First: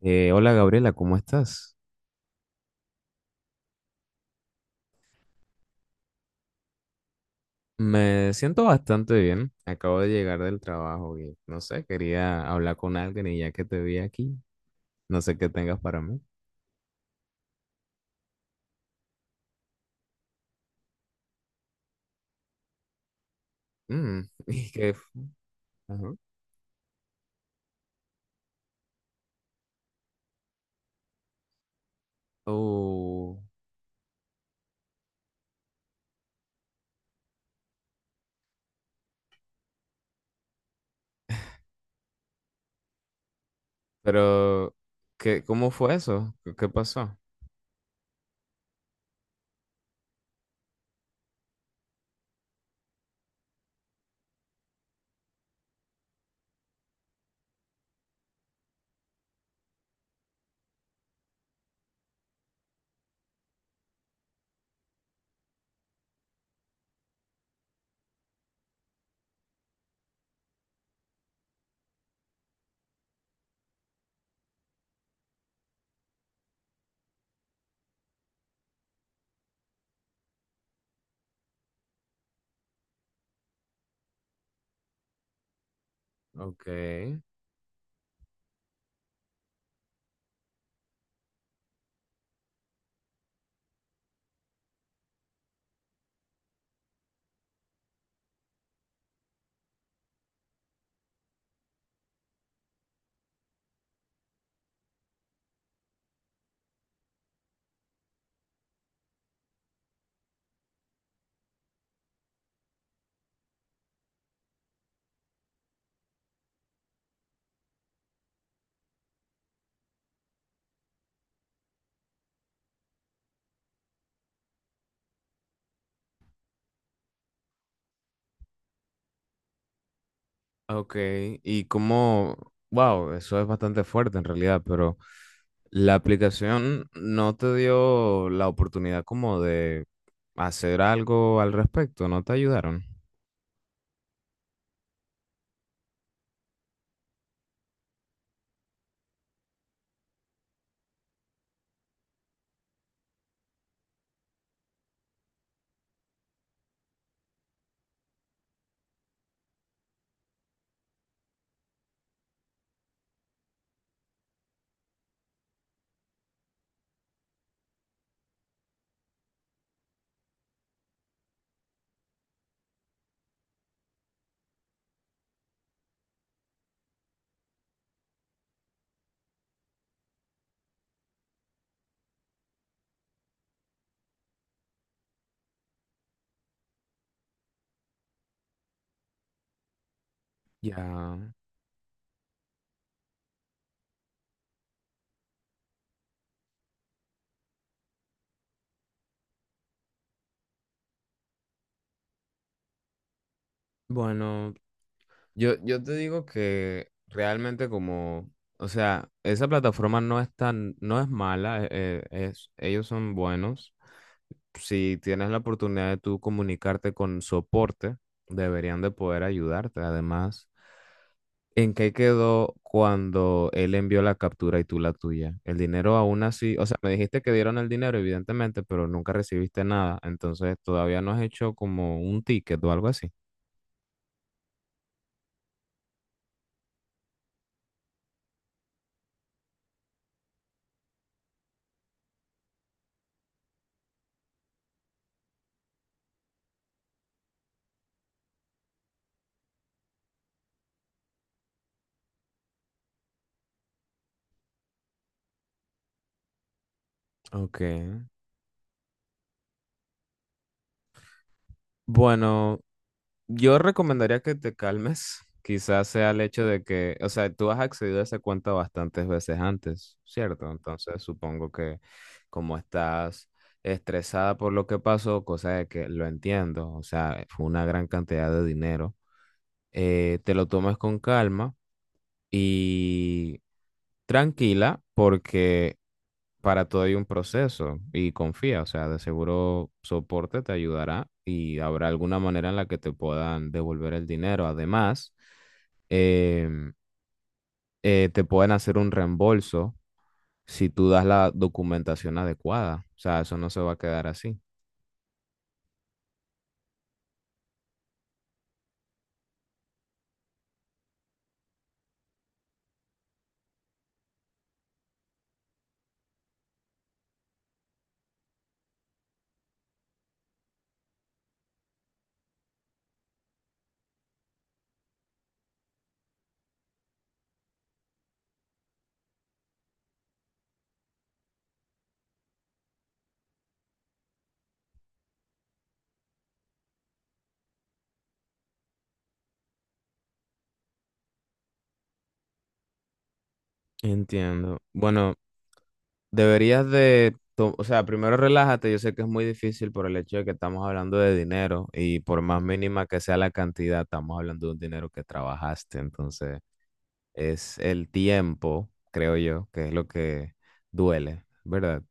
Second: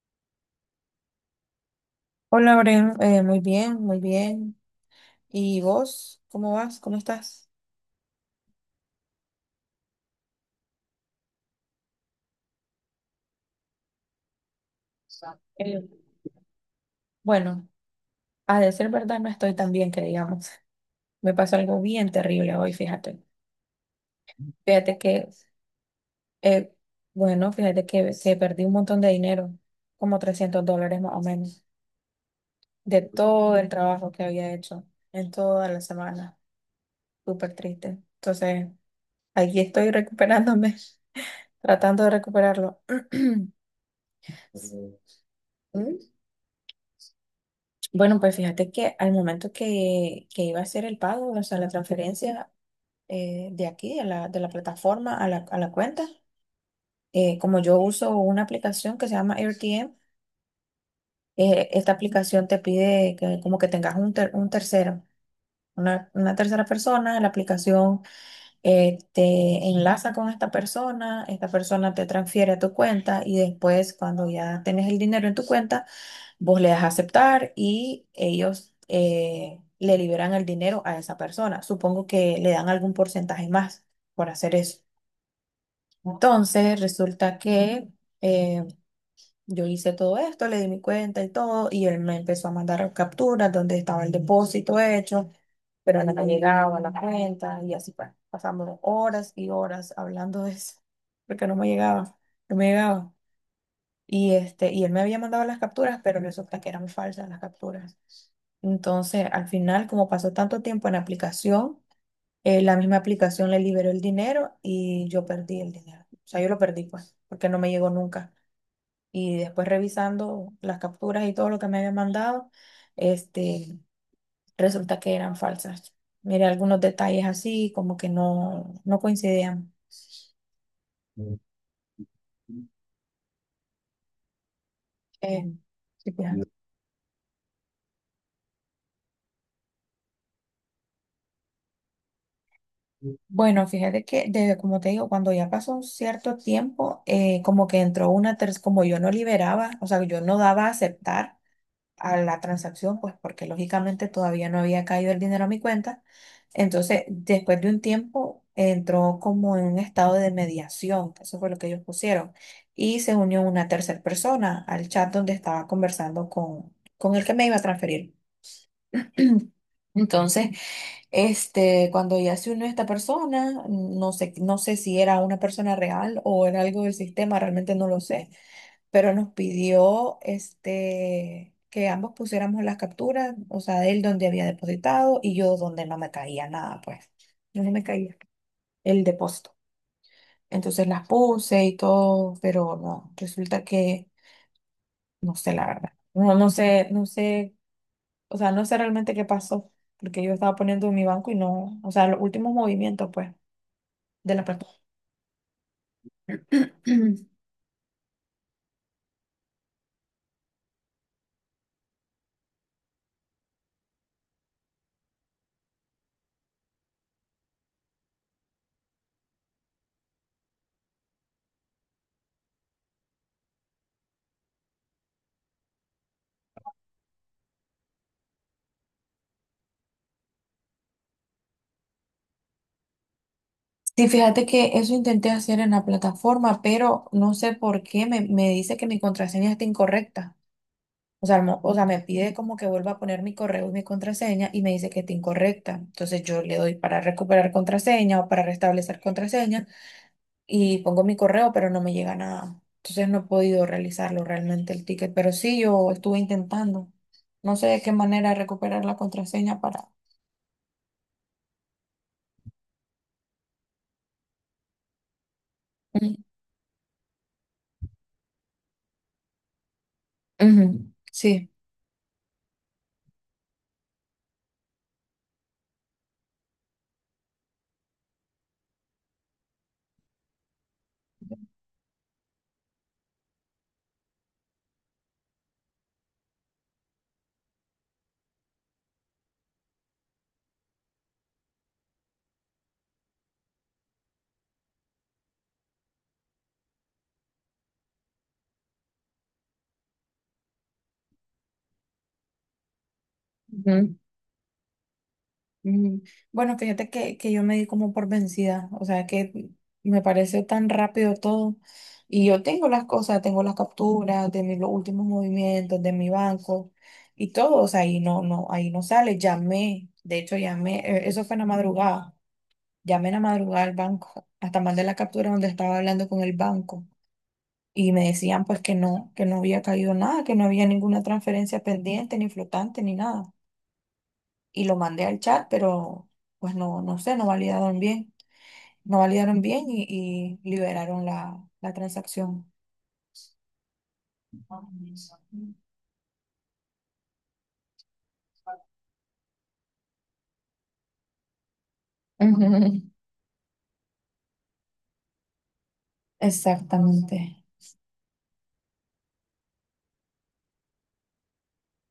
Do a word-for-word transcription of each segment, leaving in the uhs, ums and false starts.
Eh, hola Gabriela, ¿cómo estás? Hola, Bren, eh, muy bien, muy bien. ¿Y vos? ¿Cómo vas? ¿Cómo estás? Me siento bastante bien. Acabo de llegar del trabajo y no sé, quería hablar con alguien y ya que te vi aquí, no sé qué tengas Eh, para mí. bueno, a decir verdad, no estoy tan bien que digamos. Me pasó algo bien terrible hoy, fíjate. Mm, ¿y qué? Fíjate f- que, Ajá. eh, bueno, fíjate que se perdí un montón de dinero, como trescientos dólares más o menos, de Uh, todo el trabajo que había hecho en toda la semana. Súper triste. Entonces, aquí estoy recuperándome, tratando de recuperarlo. pero ¿qué, cómo fue ¿Mm? eso? ¿Qué, qué pasó? Bueno, pues fíjate que al momento que, que iba a hacer el pago, o sea, la transferencia, eh, de aquí, de la, de la plataforma a la, a la cuenta. Eh, como yo uso una aplicación que se llama AirTM, eh, esta aplicación te pide que, como que tengas un, ter- un tercero, una, una tercera persona. La aplicación eh, te enlaza con esta persona, esta persona te transfiere a tu cuenta y después cuando ya tienes el dinero en tu cuenta, vos le das a aceptar y ellos eh, le liberan el dinero a esa persona. Supongo que le dan algún porcentaje más por hacer eso. Ok. Entonces, resulta que eh, yo hice todo esto, le di mi cuenta y todo, y él me empezó a mandar capturas donde estaba el depósito hecho, pero no me llegaba la cuenta y así pa- pasamos horas y horas hablando de eso, porque no me llegaba, no me llegaba. Y, este, y él me había mandado las capturas, pero resulta que eran falsas las capturas. Entonces, al final, como pasó tanto tiempo en la aplicación, eh, la misma aplicación le liberó el dinero y yo perdí el dinero. O sea, yo lo perdí, pues, porque no me llegó nunca. Y después revisando las capturas y todo lo que me había mandado, este, resulta que eran falsas. Mire, algunos detalles así, como que no, no coincidían. Ok, y como, wow, eso es bastante fuerte en realidad, pero Eh, la sí, pues. aplicación no te dio la oportunidad como de hacer algo al respecto, no te ayudaron. Bueno, fíjate que desde, como te digo, cuando ya pasó un cierto tiempo, eh, como que entró una tercera, como yo no liberaba, o sea, yo no daba a aceptar a la transacción, pues porque lógicamente todavía no había caído el dinero a mi cuenta. Entonces, después de un tiempo, entró como en un estado de mediación, eso fue lo que ellos pusieron, y se unió una tercera persona al chat donde estaba conversando con, con el que me iba a transferir. Entonces, este, cuando ya se unió esta persona, no sé, no sé si era una persona real o era algo del sistema, realmente no lo sé, pero nos pidió este, que ambos pusiéramos las capturas, o sea, él donde había depositado y yo donde no me caía nada, pues, no me caía el depósito. Entonces las Ya, puse y todo, pero no, resulta que no sé la verdad. No, no sé, no sé, o sea, no sé realmente qué pasó, porque yo estaba poniendo en mi banco y no, o sea, los últimos movimientos, pues, de la bueno, plataforma. yo, yo te digo que realmente como, o sea, esa plataforma no es tan, no es mala, eh, eh, es, ellos son buenos. Si tienes la oportunidad de tú comunicarte con soporte, deberían de poder ayudarte. Además. ¿En qué quedó cuando él envió la captura y tú la tuya? El dinero aún así, o sea, me dijiste que dieron el dinero, evidentemente, pero nunca recibiste nada, entonces todavía no has hecho como un ticket o algo así. Sí, fíjate que eso intenté hacer en la plataforma, pero no sé por qué me, me dice que mi contraseña está incorrecta. O sea, mo- o sea, me pide como que vuelva a poner mi correo y mi contraseña y me dice que está incorrecta. Entonces yo le doy para recuperar contraseña o para restablecer contraseña y pongo mi correo, pero no me llega nada. Entonces no he podido realizarlo realmente el ticket, pero sí yo estuve intentando. No Ok. sé de qué manera recuperar la contraseña para... Bueno, yo recomendaría que te calmes. Quizás sea Ujú, el hecho de que, o sea, tú has accedido a esa cuenta bastantes veces antes, ¿cierto? ujú, Entonces sí. supongo que como estás estresada por lo que pasó, cosa de que lo entiendo, o sea, fue una gran cantidad de dinero. Eh, te lo tomes con calma y tranquila porque para todo hay un proceso y confía, o sea, de seguro soporte te ayudará y habrá alguna manera en la que te puedan devolver el dinero. Además, em, eh, te pueden hacer un reembolso si tú das la documentación adecuada, o sea, eso no se va a quedar así. Mm, Bueno, fíjate que, que yo me di como por vencida, o sea que me pareció tan rápido todo y yo tengo las cosas, tengo las capturas de mis los últimos movimientos, de mi banco y todo, o sea, ahí no, no, ahí no sale, llamé, de hecho llamé, eh, eso fue en la madrugada, llamé en la madrugada al banco, hasta mandé la captura donde estaba hablando con el banco y me decían pues que no, que no había caído nada, que no había ninguna transferencia pendiente, ni flotante, ni nada y lo mandé al chat, pero pues no, no sé, no validaron bien, no validaron bien y, y liberaron la, la transacción. Entiendo. Ujú. Bueno, deberías de, to- o sea, primero relájate, yo sé que es muy difícil por el hecho de que estamos hablando de dinero y por más mínima que sea la cantidad, estamos hablando de un dinero que trabajaste, entonces Exactamente. es el tiempo, creo yo, que es lo que duele, ¿verdad?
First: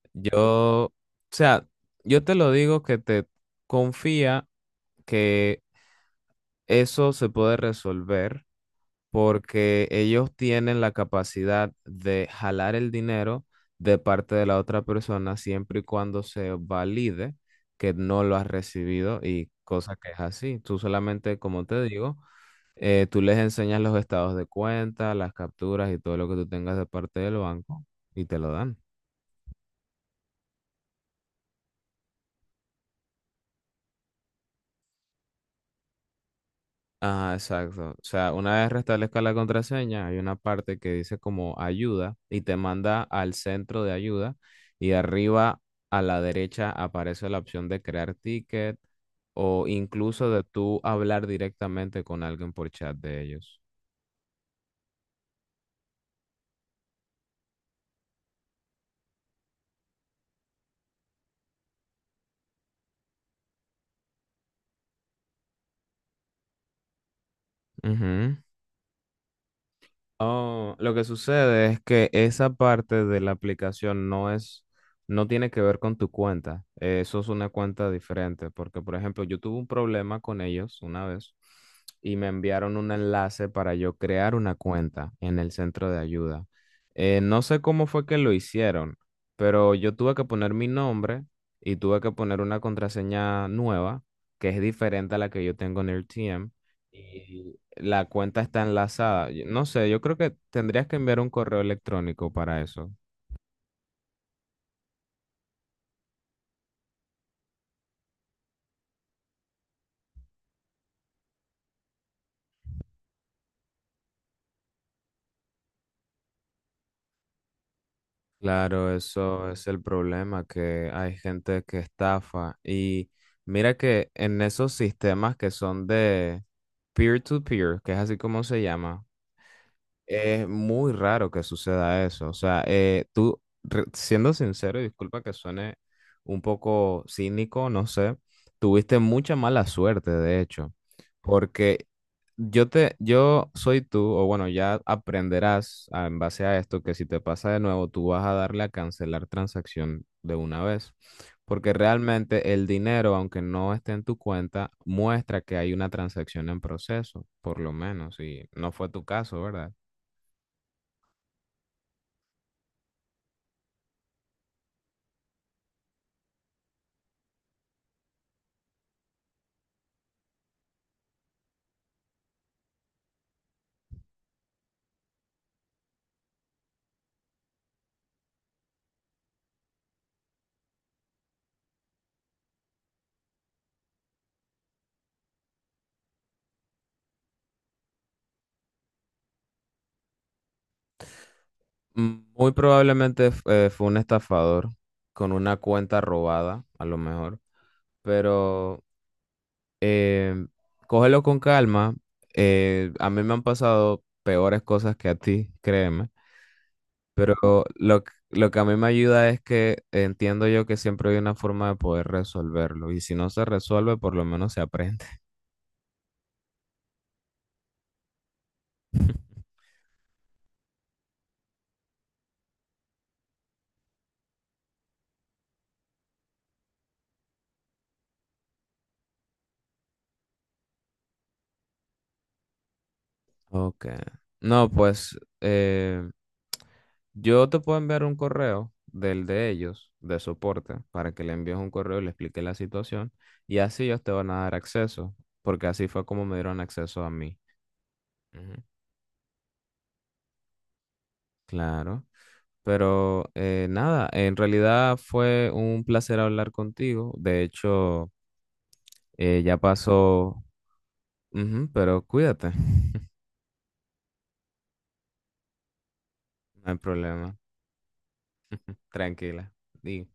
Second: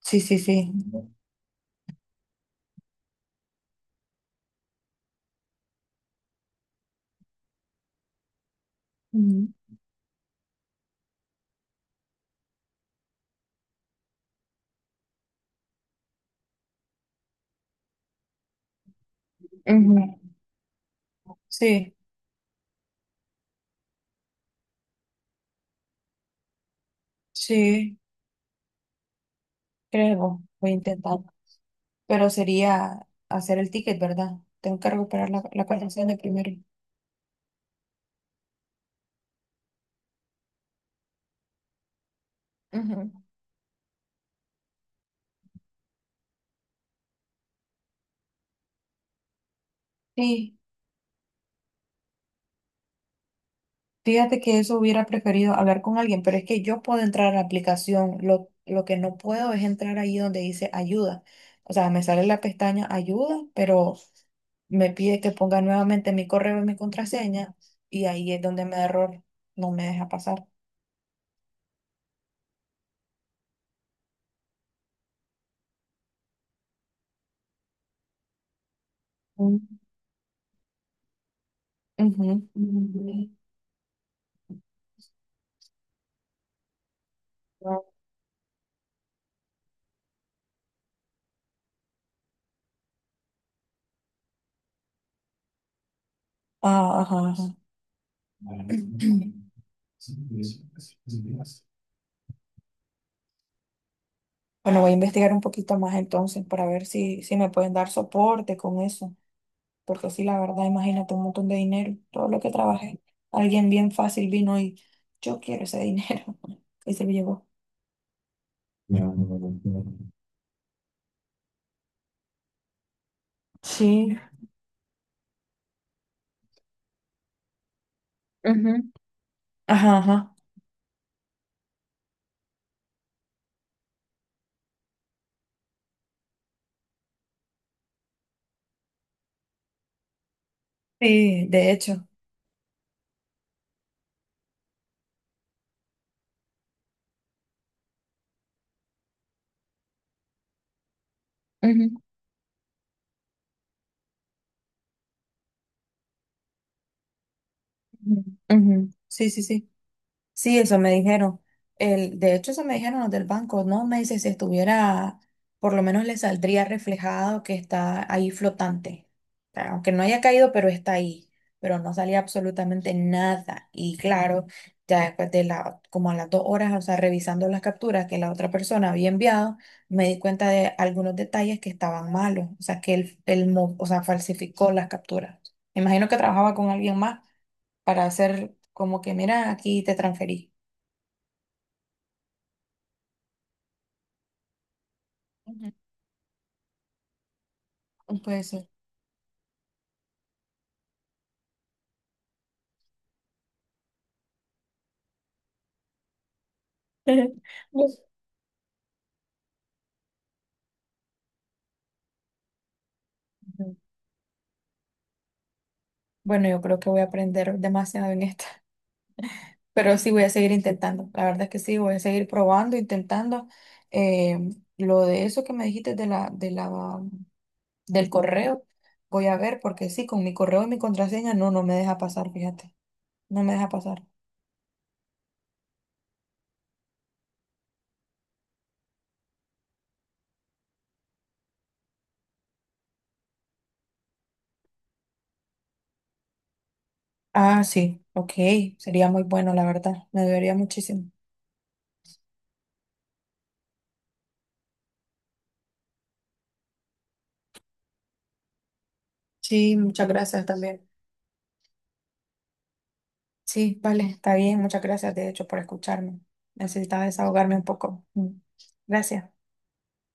Sí, Yo, sí, sí. o sea, yo te lo digo que te confía que eso se puede resolver Ujú, porque ellos tienen la capacidad de jalar el dinero de parte de la otra persona siempre y cuando se valide que no lo has recibido y cosa que es ujú. así. Tú solamente, como te Sí, digo, eh, tú les enseñas los estados de cuenta, las capturas y todo lo que tú tengas de parte del banco sí, y te lo dan. creo, voy a intentar. Pero sería hacer el ticket, ¿verdad? Tengo que recuperar la, la contraseña primero. Ah, exacto. O sea, una vez restablezca la contraseña, hay una parte que dice como ayuda y te manda Ujú. al centro de ayuda y arriba a la derecha aparece la opción de crear ticket o incluso de Sí. tú hablar directamente con alguien por chat de ellos. Fíjate que eso hubiera preferido hablar con alguien, pero es que yo puedo entrar a la aplicación. Lo, lo que no puedo es entrar ahí donde dice ayuda. O sea, me sale la pestaña ayuda, pero me pide que ponga nuevamente mi correo y mi contraseña, y ahí Ujú. es donde me da error, no me deja pasar. Oh, lo que sucede es que esa parte de la aplicación no es, no tiene que ver con tu cuenta. Eh, Eso es una cuenta diferente, porque por ejemplo, yo tuve un Mm. problema con ellos una vez y me Ujú. enviaron un enlace para yo crear una cuenta en el centro de ayuda. Eh, no sé cómo fue que lo hicieron, pero yo tuve que poner mi nombre y tuve que poner una contraseña nueva que es diferente a la que yo tengo en el T M Ah, ajá, ajá. la cuenta está enlazada. Yo- No sé, yo creo que tendrías que enviar un correo electrónico para eso. Bueno, voy a investigar un poquito más entonces para ver si, si me pueden dar soporte con eso. Porque sí, la verdad, imagínate un montón de dinero, todo lo que trabajé. Alguien bien fácil vino y yo quiero ese dinero. Y se lo llevó. Claro, eso es el problema, que hay gente que estafa. Y mira que Sí. en esos sistemas que son de peer-to-peer, que es así como se Ujú, llama, ajá, ajá. es muy raro que suceda eso. O sea, eh, tú, re- siendo sincero, y disculpa que suene un poco cínico, no sé, tuviste mucha mala suerte, de hecho, Sí, de porque hecho. yo te, yo soy tú, o bueno, ya aprenderás ah, en base a esto que si te pasa de nuevo, tú vas a darle a cancelar transacción de una vez, porque Ujú, realmente el dinero, aunque no esté en tu cuenta, muestra que hay una transacción en proceso, por lo menos, ujú. y no fue Ujú. tu Sí, caso, sí, sí. ¿verdad? Sí, eso me dijeron. El, de hecho, eso me dijeron los del banco, ¿no? Me dice, si estuviera, por lo menos le saldría reflejado que está ahí flotante. O sea, aunque no haya caído, pero está ahí. Pero no salía absolutamente nada. Y claro, ya después de la, como a las dos horas, o sea, revisando las capturas que la otra persona había enviado, me di cuenta de algunos detalles que estaban malos. O sea, que él, él mo- o sea, falsificó las capturas. Me imagino que trabajaba con alguien más para hacer como que, mira, aquí te transferí. Mm, muy probablemente f- eh, fue un estafador con una Ujú. cuenta robada, a lo mejor, Puede ser. pero eh, cógelo con calma. Eh, a mí me han pasado peores cosas que a ti, créeme, pero Pues. lo, que- lo que a mí me ayuda es que entiendo yo que siempre hay una forma de poder resolverlo y si no se Ujú. resuelve, por lo menos se aprende. Bueno, yo creo que voy a aprender demasiado en esta, pero sí voy a seguir intentando. La verdad es que sí, voy a seguir probando, intentando. Eh, lo de eso que me dijiste de la, de la, del correo, voy a ver porque sí, con mi correo y mi contraseña, no, no me deja pasar, fíjate, no me deja Ok. pasar. No, pues eh, yo te puedo enviar un correo del de ellos, de soporte, para que le envíes un correo y le expliques la situación y así ellos te van a dar acceso, porque así fue como me dieron acceso a mí. Ah, sí, ok, Ujú. sería muy bueno, la verdad, me debería muchísimo. Claro. Pero eh, nada, en realidad fue un placer hablar contigo. De hecho, eh, ya Sí, muchas pasó. gracias también. Ujú, pero cuídate, Sí, vale, está bien. Muchas gracias, de hecho, por escucharme. no hay Necesitaba problema, desahogarme un poco. Mm. Gracias. tranquila. Di.